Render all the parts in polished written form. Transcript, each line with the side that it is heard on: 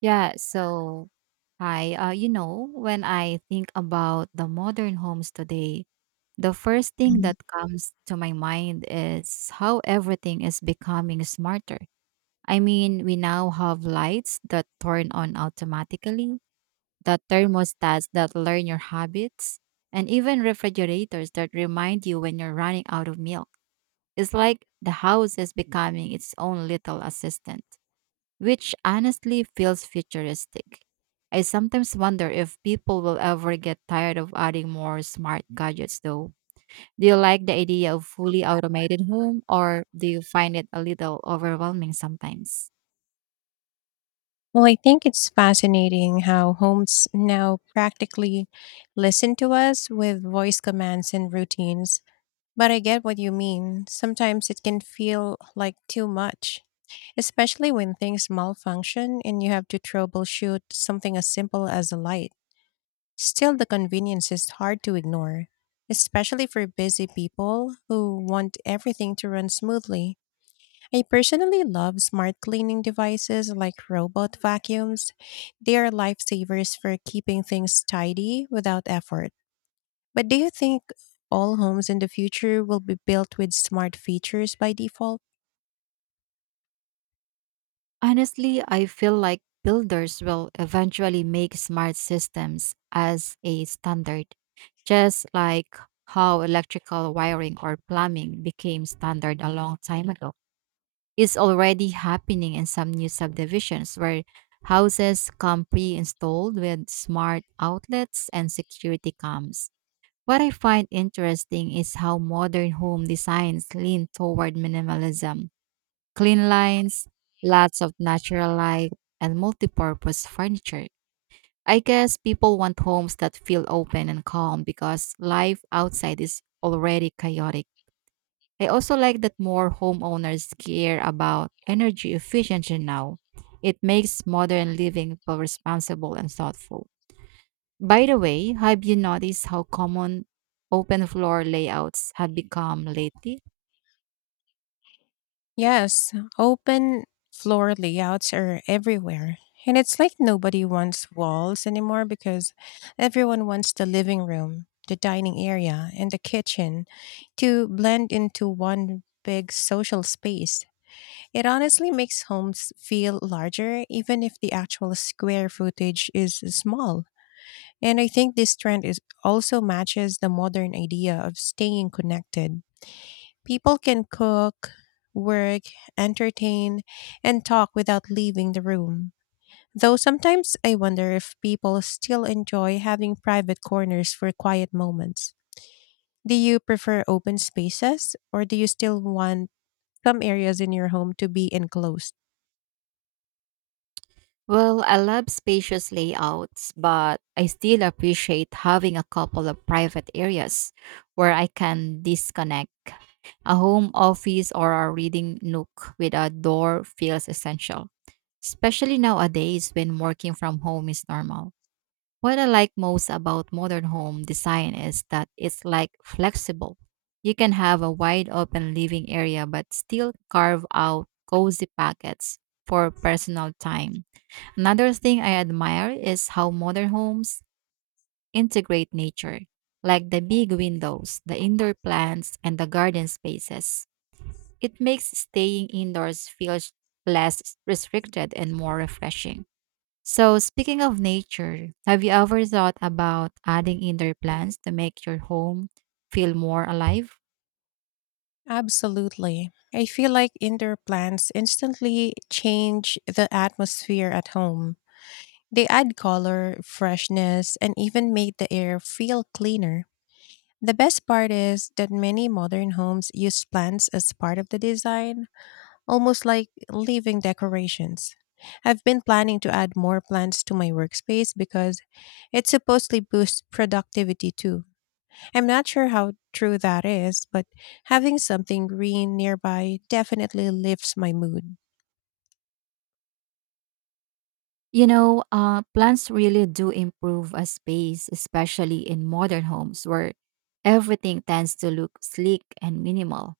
right: Yeah, so when I think about the modern homes today, the first thing
left: Mhm.
right: that comes to my mind is how everything is becoming smarter. I mean, we now have lights that turn on automatically, the thermostats that learn your habits, and even refrigerators that remind you when you're running out of milk. It's like the house is becoming its own little assistant which honestly feels futuristic. I sometimes wonder if people will ever get tired of adding more smart gadgets, though. Do you like the idea of fully automated home, or do you find it a little overwhelming sometimes?
left: Well, I think it's fascinating how homes now practically listen to us with voice commands and routines. But I get what you mean. Sometimes it can feel like too much, especially when things malfunction and you have to troubleshoot something as simple as a light. Still, the convenience is hard to ignore, especially for busy people who want everything to run smoothly. I personally love smart cleaning devices like robot vacuums. They are lifesavers for keeping things tidy without effort. But do you think all homes in the future will be built with smart features by default?
right: Honestly, I feel like builders will eventually make smart systems as a standard, just like how electrical wiring or plumbing became standard a long time ago. Is already happening in some new subdivisions where houses come pre-installed with smart outlets and security cams. What I find interesting is how modern home designs lean toward minimalism, clean lines, lots of natural light, and multi-purpose furniture. I guess people want homes that feel open and calm because life outside is already chaotic. I also like that more homeowners care about energy efficiency now. It makes modern living feel responsible and thoughtful. By the way, have you noticed how common open floor layouts have become lately?
left: Yes, open floor layouts are everywhere. And it's like nobody wants walls anymore because everyone wants the living room, the dining area, and the kitchen to blend into one big social space. It honestly makes homes feel larger, even if the actual square footage is small. And I think this trend is also matches the modern idea of staying connected. People can cook, work, entertain, and talk without leaving the room. Though sometimes I wonder if people still enjoy having private corners for quiet moments. Do you prefer open spaces, or do you still want some areas in your home to be enclosed?
right: Well, I love spacious layouts, but I still appreciate having a couple of private areas where I can disconnect. A home office or a reading nook with a door feels essential, especially nowadays when working from home is normal. What I like most about modern home design is that it's like flexible. You can have a wide open living area but still carve out cozy pockets for personal time. Another thing I admire is how modern homes integrate nature, like the big windows, the indoor plants, and the garden spaces. It makes staying indoors feel less restricted and more refreshing. So, speaking of nature, have you ever thought about adding indoor plants to make your home feel more alive?
left: Absolutely. I feel like indoor plants instantly change the atmosphere at home. They add color, freshness, and even make the air feel cleaner. The best part is that many modern homes use plants as part of the design, almost like living decorations. I've been planning to add more plants to my workspace because it supposedly boosts productivity too. I'm not sure how true that is, but having something green nearby definitely lifts my mood.
right: Plants really do improve a space, especially in modern homes where everything tends to look sleek and minimal.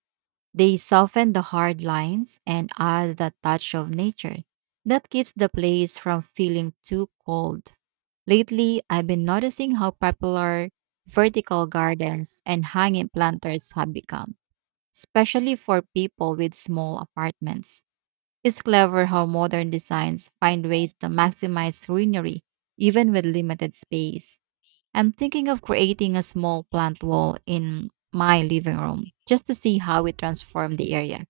right: They soften the hard lines and add the touch of nature that keeps the place from feeling too cold. Lately, I've been noticing how popular vertical gardens and hanging planters have become, especially for people with small apartments. It's clever how modern designs find ways to maximize greenery even with limited space. I'm thinking of creating a small plant wall in my living room just to see how it transforms the area.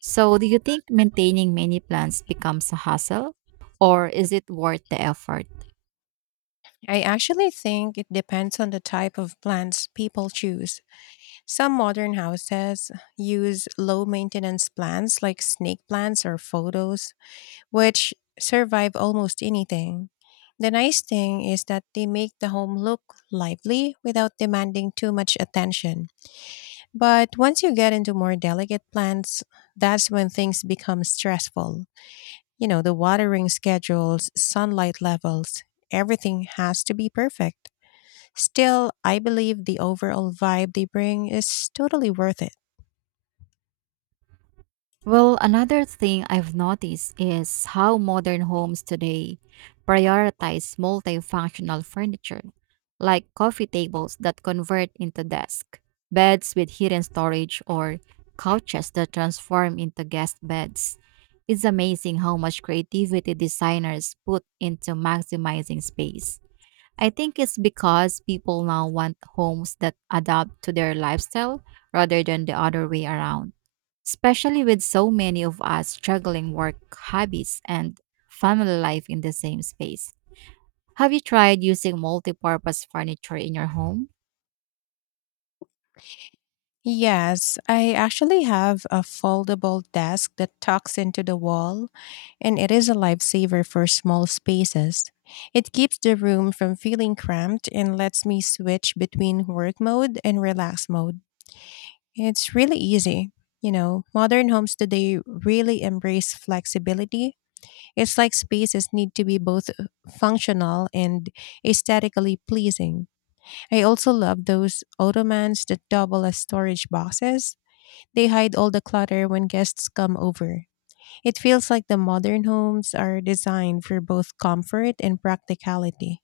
right: So, do you think maintaining many plants becomes a hassle or is it worth the effort?
left: I actually think it depends on the type of plants people choose. Some modern houses use low maintenance plants like snake plants or photos, which survive almost anything. The nice thing is that they make the home look lively without demanding too much attention. But once you get into more delicate plants, that's when things become stressful. The watering schedules, sunlight levels, everything has to be perfect. Still, I believe the overall vibe they bring is totally worth it.
right: Well, another thing I've noticed is how modern homes today prioritize multifunctional furniture, like coffee tables that convert into desks, beds with hidden storage, or couches that transform into guest beds. It's amazing how much creativity designers put into maximizing space. I think it's because people now want homes that adapt to their lifestyle rather than the other way around, especially with so many of us juggling work habits and family life in the same space. Have you tried using multi-purpose furniture in your home?
left: Yes, I actually have a foldable desk that tucks into the wall, and it is a lifesaver for small spaces. It keeps the room from feeling cramped and lets me switch between work mode and relax mode. It's really easy. Modern homes today really embrace flexibility. It's like spaces need to be both functional and aesthetically pleasing. I also love those ottomans that double as storage boxes. They hide all the clutter when guests come over. It feels like the modern homes are designed for both comfort and practicality.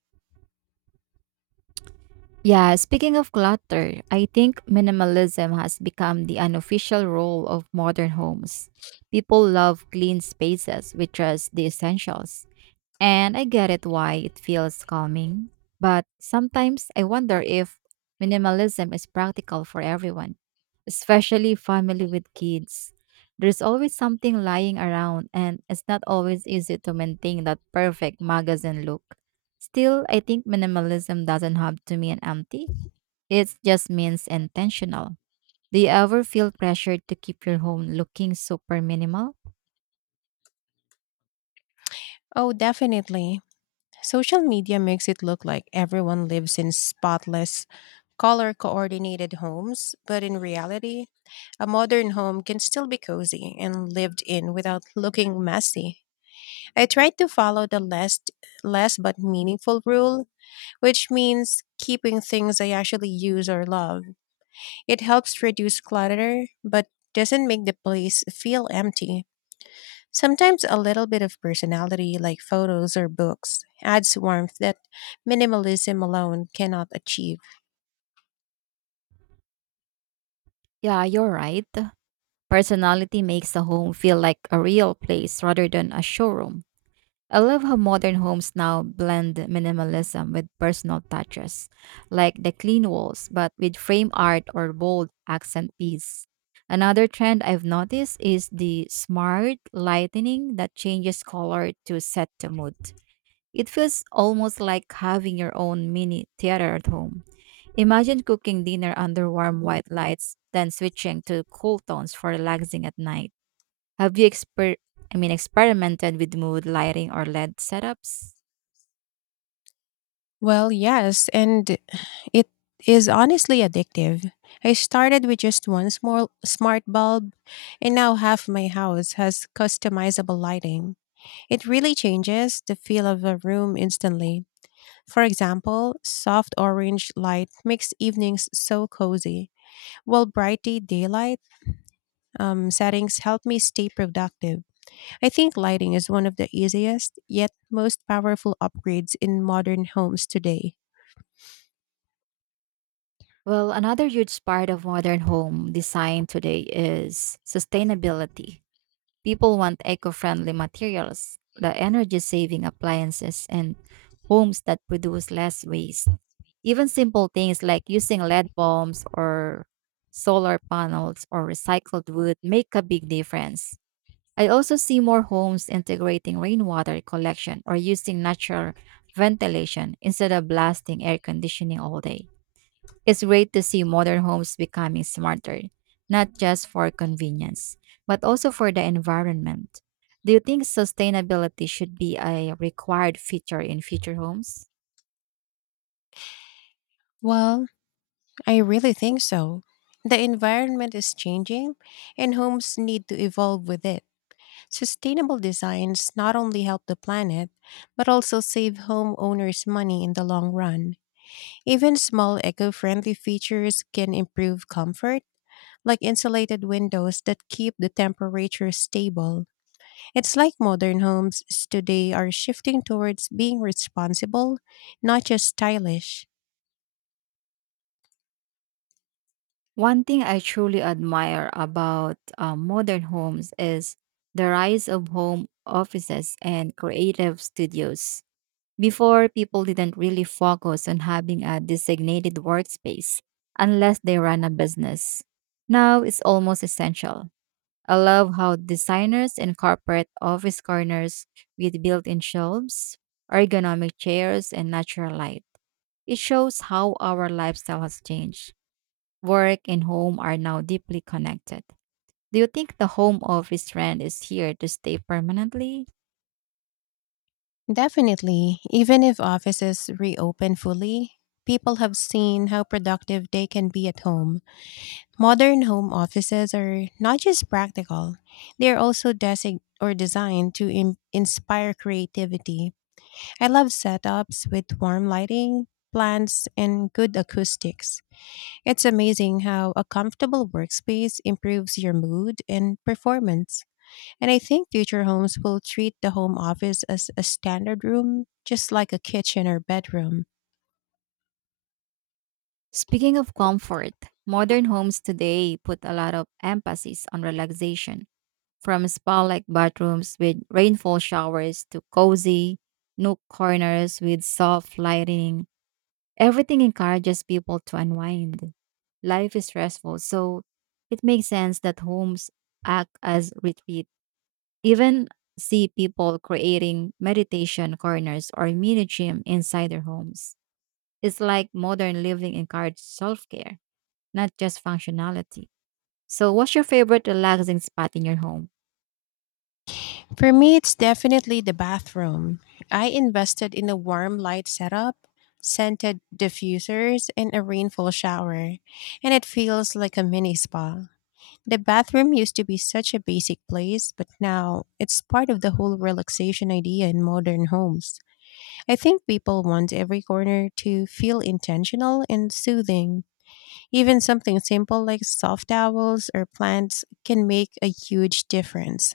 right: Yeah, speaking of clutter, I think minimalism has become the unofficial role of modern homes. People love clean spaces with just the essentials, and I get it why it feels calming, but sometimes I wonder if minimalism is practical for everyone, especially family with kids. There's always something lying around, and it's not always easy to maintain that perfect magazine look. Still, I think minimalism doesn't have to mean empty, it just means intentional. Do you ever feel pressured to keep your home looking super minimal?
left: Oh, definitely. Social media makes it look like everyone lives in spotless, color coordinated homes, but in reality, a modern home can still be cozy and lived in without looking messy. I tried to follow the less but meaningful rule, which means keeping things I actually use or love. It helps reduce clutter, but doesn't make the place feel empty. Sometimes a little bit of personality, like photos or books, adds warmth that minimalism alone cannot achieve.
right: Yeah, you're right. Personality makes the home feel like a real place rather than a showroom. I love how modern homes now blend minimalism with personal touches, like the clean walls, but with frame art or bold accent piece. Another trend I've noticed is the smart lightening that changes color to set the mood. It feels almost like having your own mini theater at home. Imagine cooking dinner under warm white lights, then switching to cool tones for relaxing at night. Have you exper- I mean experimented with mood lighting or LED setups?
left: Well, yes, and it is honestly addictive. I started with just one small smart bulb, and now half my house has customizable lighting. It really changes the feel of a room instantly. For example, soft orange light makes evenings so cozy, while brighty daylight settings help me stay productive. I think lighting is one of the easiest, yet most powerful upgrades in modern homes today.
right: Well, another huge part of modern home design today is sustainability. People want eco-friendly materials, the energy-saving appliances, and homes that produce less waste. Even simple things like using lead bulbs or solar panels or recycled wood make a big difference. I also see more homes integrating rainwater collection or using natural ventilation instead of blasting air conditioning all day. It's great to see modern homes becoming smarter, not just for convenience, but also for the environment. Do you think sustainability should be a required feature in future homes?
left: Well, I really think so. The environment is changing, and homes need to evolve with it. Sustainable designs not only help the planet, but also save homeowners money in the long run. Even small eco friendly features can improve comfort, like insulated windows that keep the temperature stable. It's like modern homes today are shifting towards being responsible, not just stylish.
right: One thing I truly admire about modern homes is the rise of home offices and creative studios. Before, people didn't really focus on having a designated workspace unless they ran a business. Now it's almost essential. I love how designers incorporate office corners with built in shelves, ergonomic chairs, and natural light. It shows how our lifestyle has changed. Work and home are now deeply connected. Do you think the home office trend is here to stay permanently?
left: Definitely, even if offices reopen fully, people have seen how productive they can be at home. Modern home offices are not just practical, they are also designed to inspire creativity. I love setups with warm lighting, plants, and good acoustics. It's amazing how a comfortable workspace improves your mood and performance. And I think future homes will treat the home office as a standard room, just like a kitchen or bedroom.
right: Speaking of comfort, modern homes today put a lot of emphasis on relaxation, from spa like bathrooms with rainfall showers to cozy nook corners with soft lighting. Everything encourages people to unwind. Life is stressful, so it makes sense that homes act as retreats. Even see people creating meditation corners or mini gym inside their homes. It's like modern living encourages self care, not just functionality. So, what's your favorite relaxing spot in your home?
left: For me, it's definitely the bathroom. I invested in a warm light setup, scented diffusers, and a rainfall shower, and it feels like a mini spa. The bathroom used to be such a basic place, but now it's part of the whole relaxation idea in modern homes. I think people want every corner to feel intentional and soothing. Even something simple like soft towels or plants can make a huge difference.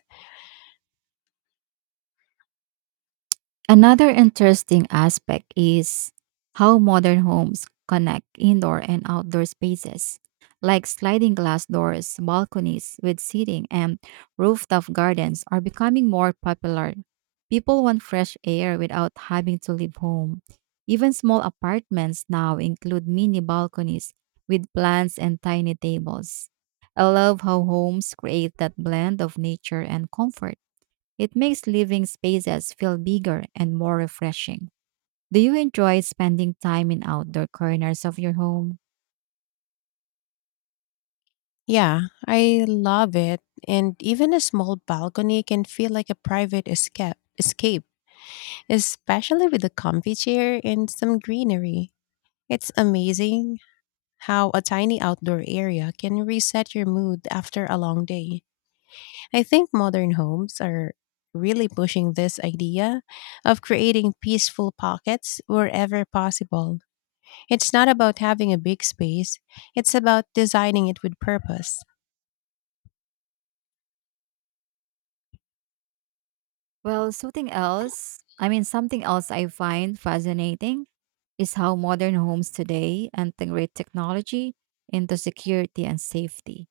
right: Another interesting aspect is how modern homes connect indoor and outdoor spaces, like sliding glass doors, balconies with seating, and rooftop gardens are becoming more popular. People want fresh air without having to leave home. Even small apartments now include mini balconies with plants and tiny tables. I love how homes create that blend of nature and comfort. It makes living spaces feel bigger and more refreshing. Do you enjoy spending time in outdoor corners of your home?
left: Yeah, I love it. And even a small balcony can feel like a private escape, especially with a comfy chair and some greenery. It's amazing how a tiny outdoor area can reset your mood after a long day. I think modern homes are really pushing this idea of creating peaceful pockets wherever possible. It's not about having a big space, it's about designing it with purpose.
right: Well, something else I find fascinating is how modern homes today integrate technology into security and safety.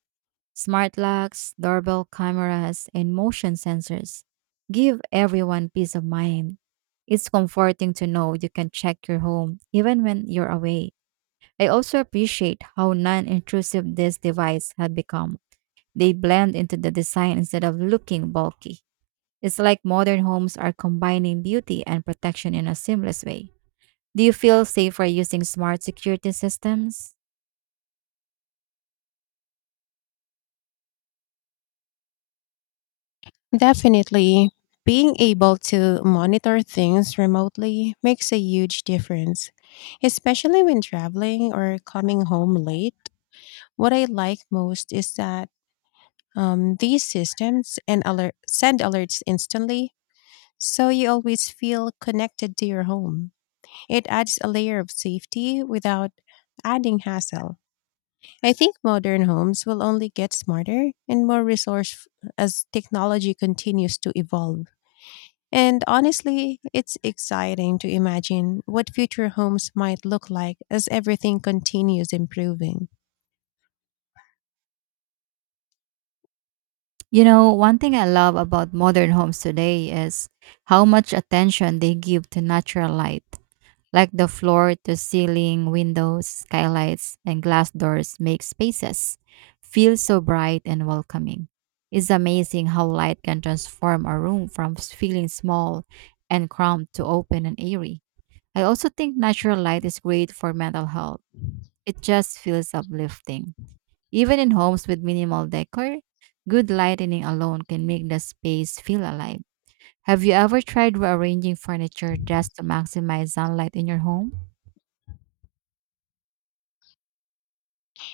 right: Smart locks, doorbell cameras, and motion sensors give everyone peace of mind. It's comforting to know you can check your home even when you're away. I also appreciate how non intrusive this device had become. They blend into the design instead of looking bulky. It's like modern homes are combining beauty and protection in a seamless way. Do you feel safer using smart security systems?
left: Definitely. Being able to monitor things remotely makes a huge difference, especially when traveling or coming home late. What I like most is that these systems and alert send alerts instantly, so you always feel connected to your home. It adds a layer of safety without adding hassle. I think modern homes will only get smarter and more resourceful as technology continues to evolve. And honestly, it's exciting to imagine what future homes might look like as everything continues improving.
right: You know, one thing I love about modern homes today is how much attention they give to natural light, like the floor to ceiling windows, skylights, and glass doors make spaces feel so bright and welcoming. It's amazing how light can transform a room from feeling small and cramped to open and airy. I also think natural light is great for mental health. It just feels uplifting. Even in homes with minimal decor, good lighting alone can make the space feel alive. Have you ever tried rearranging furniture just to maximize sunlight in your home?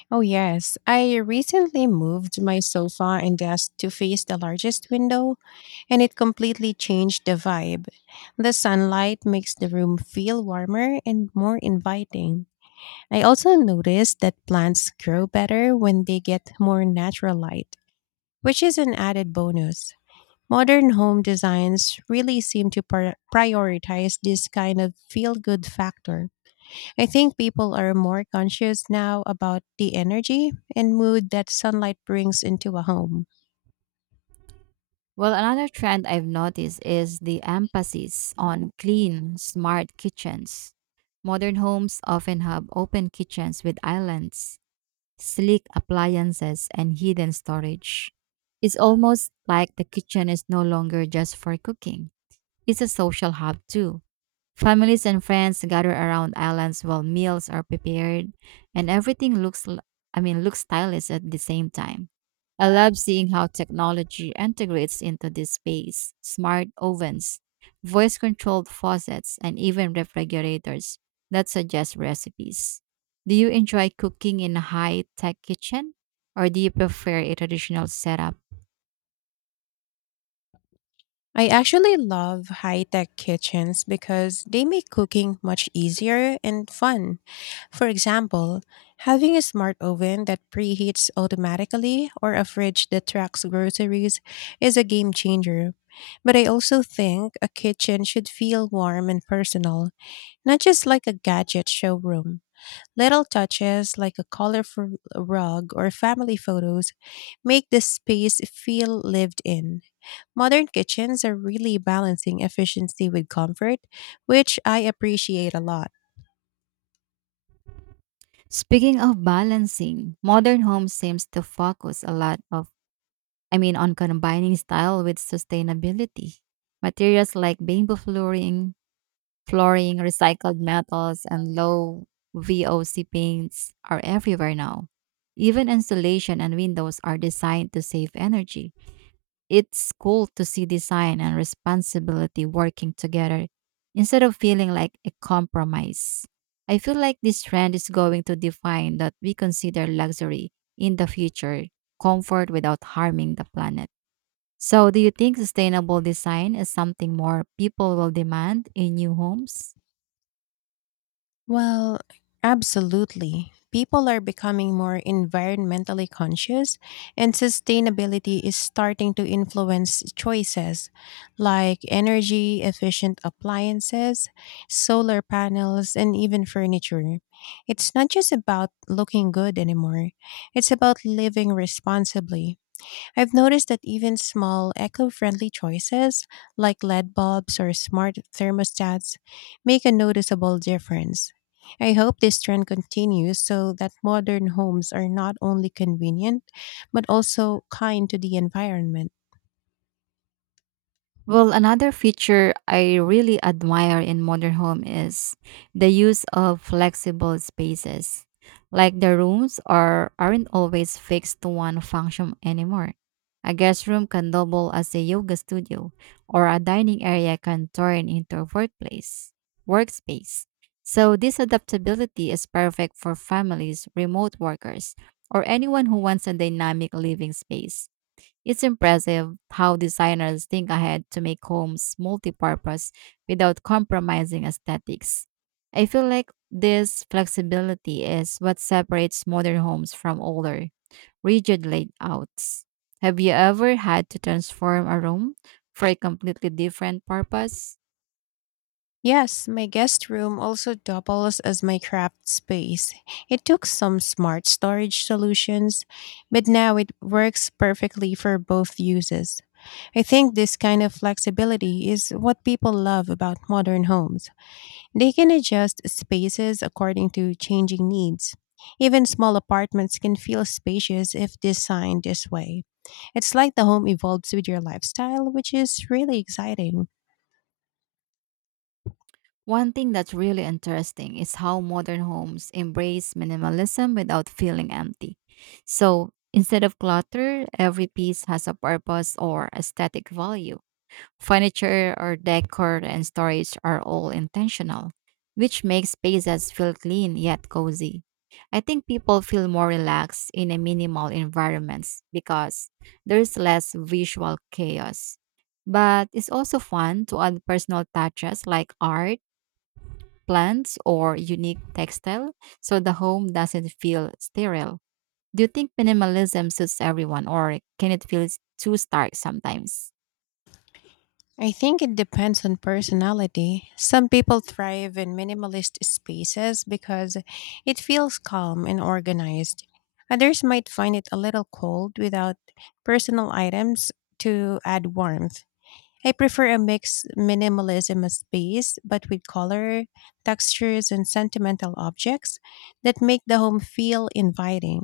left: Oh, yes. I recently moved my sofa and desk to face the largest window, and it completely changed the vibe. The sunlight makes the room feel warmer and more inviting. I also noticed that plants grow better when they get more natural light, which is an added bonus. Modern home designs really seem to prioritize this kind of feel good factor. I think people are more conscious now about the energy and mood that sunlight brings into a home.
right: Well, another trend I've noticed is the emphasis on clean, smart kitchens. Modern homes often have open kitchens with islands, sleek appliances, and hidden storage. It's almost like the kitchen is no longer just for cooking. It's a social hub too. Families and friends gather around islands while meals are prepared and everything looks l- I mean looks stylish at the same time. I love seeing how technology integrates into this space. Smart ovens, voice controlled faucets, and even refrigerators that suggest recipes. Do you enjoy cooking in a high tech kitchen or do you prefer a traditional setup?
left: I actually love high tech kitchens because they make cooking much easier and fun. For example, having a smart oven that preheats automatically or a fridge that tracks groceries is a game changer. But I also think a kitchen should feel warm and personal, not just like a gadget showroom. Little touches like a colorful rug or family photos make the space feel lived in. Modern kitchens are really balancing efficiency with comfort, which I appreciate a lot.
right: Speaking of balancing, modern homes seems to focus a lot of I mean on combining style with sustainability. Materials like bamboo flooring, recycled metals and low VOC paints are everywhere now. Even insulation and windows are designed to save energy. It's cool to see design and responsibility working together instead of feeling like a compromise. I feel like this trend is going to define that we consider luxury in the future, comfort without harming the planet. So, do you think sustainable design is something more people will demand in new homes?
left: Well, absolutely. People are becoming more environmentally conscious, and sustainability is starting to influence choices like energy efficient appliances, solar panels, and even furniture. It's not just about looking good anymore, it's about living responsibly. I've noticed that even small eco friendly choices like LED bulbs or smart thermostats make a noticeable difference. I hope this trend continues so that modern homes are not only convenient but also kind to the environment.
right: Well, another feature I really admire in modern home is the use of flexible spaces. Like the rooms aren't always fixed to one function anymore. A guest room can double as a yoga studio, or a dining area can turn into a workspace. So this adaptability is perfect for families, remote workers, or anyone who wants a dynamic living space. It's impressive how designers think ahead to make homes multi-purpose without compromising aesthetics. I feel like this flexibility is what separates modern homes from older, rigid layouts. Have you ever had to transform a room for a completely different purpose?
left: Yes, my guest room also doubles as my craft space. It took some smart storage solutions, but now it works perfectly for both uses. I think this kind of flexibility is what people love about modern homes. They can adjust spaces according to changing needs. Even small apartments can feel spacious if designed this way. It's like the home evolves with your lifestyle, which is really exciting.
right: One thing that's really interesting is how modern homes embrace minimalism without feeling empty. So instead of clutter, every piece has a purpose or aesthetic value. Furniture or decor and storage are all intentional, which makes spaces feel clean yet cozy. I think people feel more relaxed in a minimal environments because there's less visual chaos. But it's also fun to add personal touches like art plants or unique textile so the home doesn't feel sterile. Do you think minimalism suits everyone or can it feel too stark sometimes?
left: I think it depends on personality. Some people thrive in minimalist spaces because it feels calm and organized. Others might find it a little cold without personal items to add warmth. I prefer a mixed minimalism of space, but with color, textures, and sentimental objects that make the home feel inviting.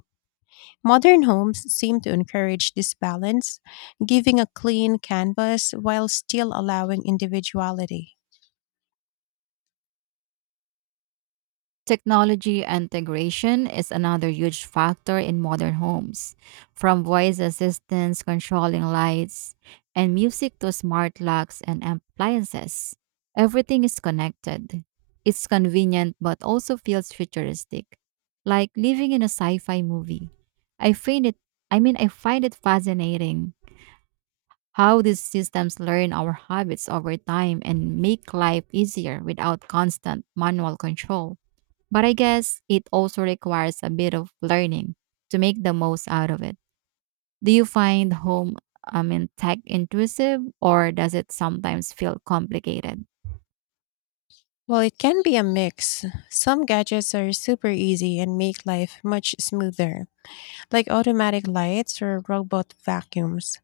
left: Modern homes seem to encourage this balance, giving a clean canvas while still allowing individuality.
right: Technology integration is another huge factor in modern homes, from voice assistants controlling lights and music to smart locks and appliances. Everything is connected. It's convenient but also feels futuristic, like living in a sci-fi movie. I find it I mean I find it fascinating how these systems learn our habits over time and make life easier without constant manual control. But I guess it also requires a bit of learning to make the most out of it. Do you find tech intrusive or does it sometimes feel complicated?
left: While it can be a mix, some gadgets are super easy and make life much smoother, like automatic lights or robot vacuums.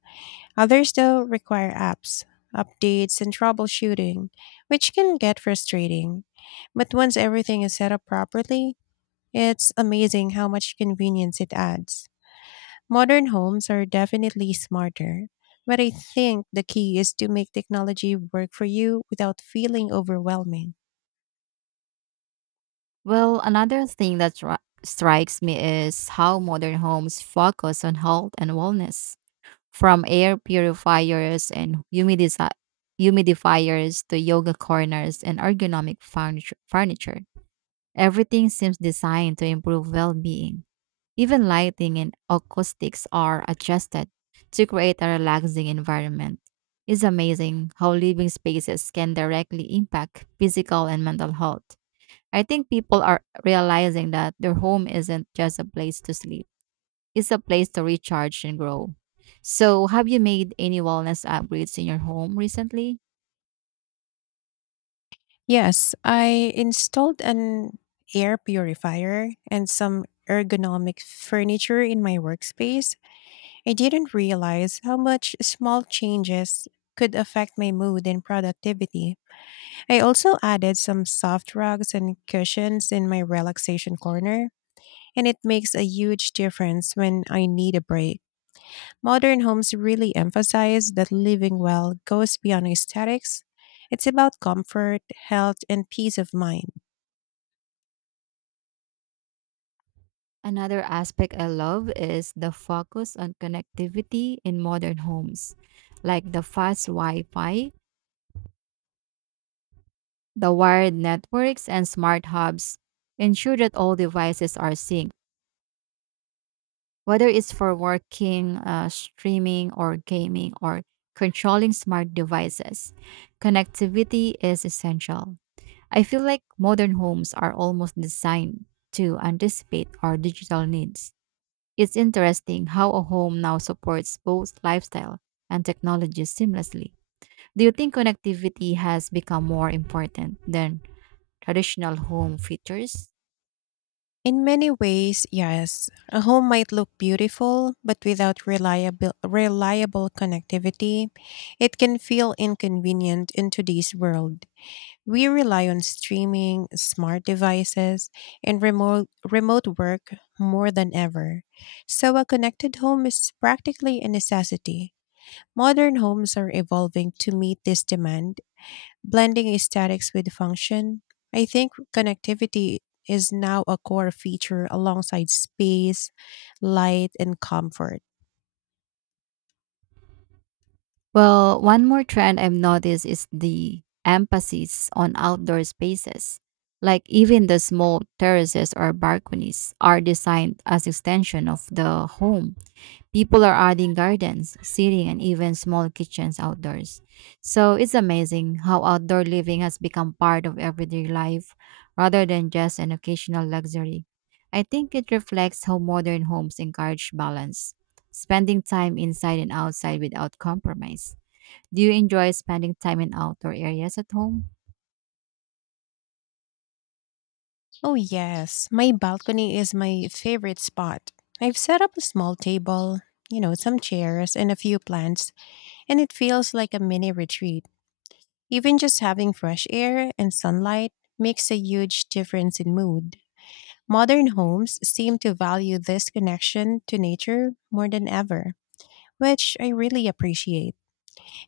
left: Others, though, require apps, updates, and troubleshooting, which can get frustrating. But once everything is set up properly, it's amazing how much convenience it adds. Modern homes are definitely smarter, but I think the key is to make technology work for you without feeling overwhelming.
right: Well, another thing that strikes me is how modern homes focus on health and wellness. From air purifiers and humidifiers to yoga corners and ergonomic furniture, everything seems designed to improve well being. Even lighting and acoustics are adjusted to create a relaxing environment. It's amazing how living spaces can directly impact physical and mental health. I think people are realizing that their home isn't just a place to sleep, it's a place to recharge and grow. So, have you made any wellness upgrades in your home recently?
left: Yes, I installed an air purifier and some ergonomic furniture in my workspace. I didn't realize how much small changes could affect my mood and productivity. I also added some soft rugs and cushions in my relaxation corner, and it makes a huge difference when I need a break. Modern homes really emphasize that living well goes beyond aesthetics. It's about comfort, health, and peace of mind.
right: Another aspect I love is the focus on connectivity in modern homes, like the fast Wi Fi The wired networks and smart hubs ensure that all devices are synced, whether it's for working, streaming, or gaming, or controlling smart devices. Connectivity is essential. I feel like modern homes are almost designed to anticipate our digital needs. It's interesting how a home now supports both lifestyle and technology seamlessly. Do you think connectivity has become more important than traditional home features?
left: In many ways, yes, a home might look beautiful, but without reliable connectivity, it can feel inconvenient in today's world. We rely on streaming, smart devices, and remote work more than ever. So, a connected home is practically a necessity. Modern homes are evolving to meet this demand blending aesthetics with function. I think connectivity is now a core feature alongside space, light, and comfort.
right: Well, one more trend I've noticed is the emphasis on outdoor spaces. Like even the small terraces or balconies are designed as extension of the home. People are adding gardens, seating, and even small kitchens outdoors. So it's amazing how outdoor living has become part of everyday life rather than just an occasional luxury. I think it reflects how modern homes encourage balance, spending time inside and outside without compromise. Do you enjoy spending time in outdoor areas at home?
left: Oh, yes. My balcony is my favorite spot. I've set up a small table, some chairs and a few plants, and it feels like a mini retreat. Even just having fresh air and sunlight makes a huge difference in mood. Modern homes seem to value this connection to nature more than ever, which I really appreciate.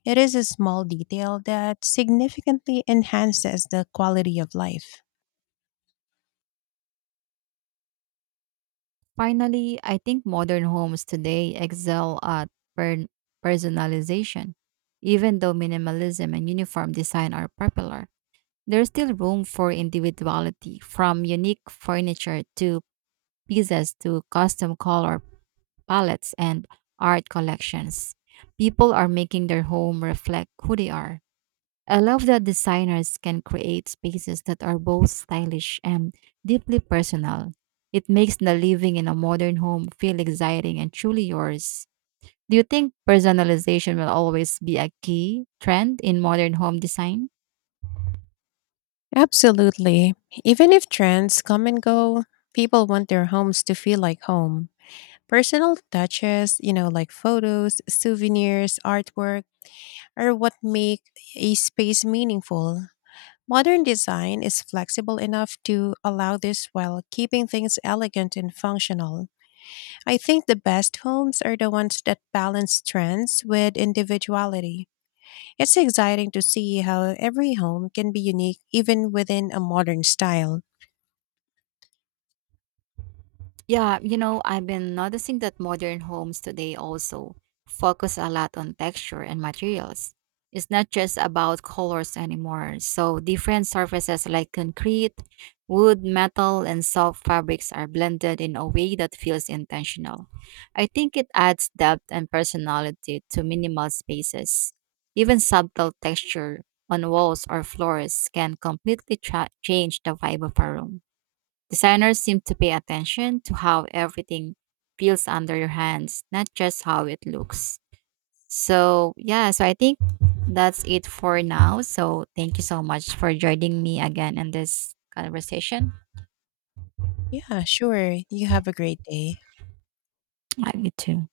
left: It is a small detail that significantly enhances the quality of life.
right: Finally, I think modern homes today excel at per- personalization. Even though minimalism and uniform design are popular, there's still room for individuality, from unique furniture to pieces to custom color palettes and art collections. People are making their home reflect who they are. I love that designers can create spaces that are both stylish and deeply personal. It makes the living in a modern home feel exciting and truly yours. Do you think personalization will always be a key trend in modern home design?
left: Absolutely. Even if trends come and go, people want their homes to feel like home. Personal touches, like photos, souvenirs, artwork, are what make a space meaningful. Modern design is flexible enough to allow this while keeping things elegant and functional. I think the best homes are the ones that balance trends with individuality. It's exciting to see how every home can be unique even within a modern style.
right: Yeah, you know, I've been noticing that modern homes today also focus a lot on texture and materials. It's not just about colors anymore. So, different surfaces like concrete, wood, metal, and soft fabrics are blended in a way that feels intentional. I think it adds depth and personality to minimal spaces. Even subtle texture on walls or floors can completely change the vibe of a room. Designers seem to pay attention to how everything feels under your hands, not just how it looks. So, yeah, I think that's it for now. So, thank you so much for joining me again in this conversation.
left: Yeah, sure. You have a great day.
right: I you too.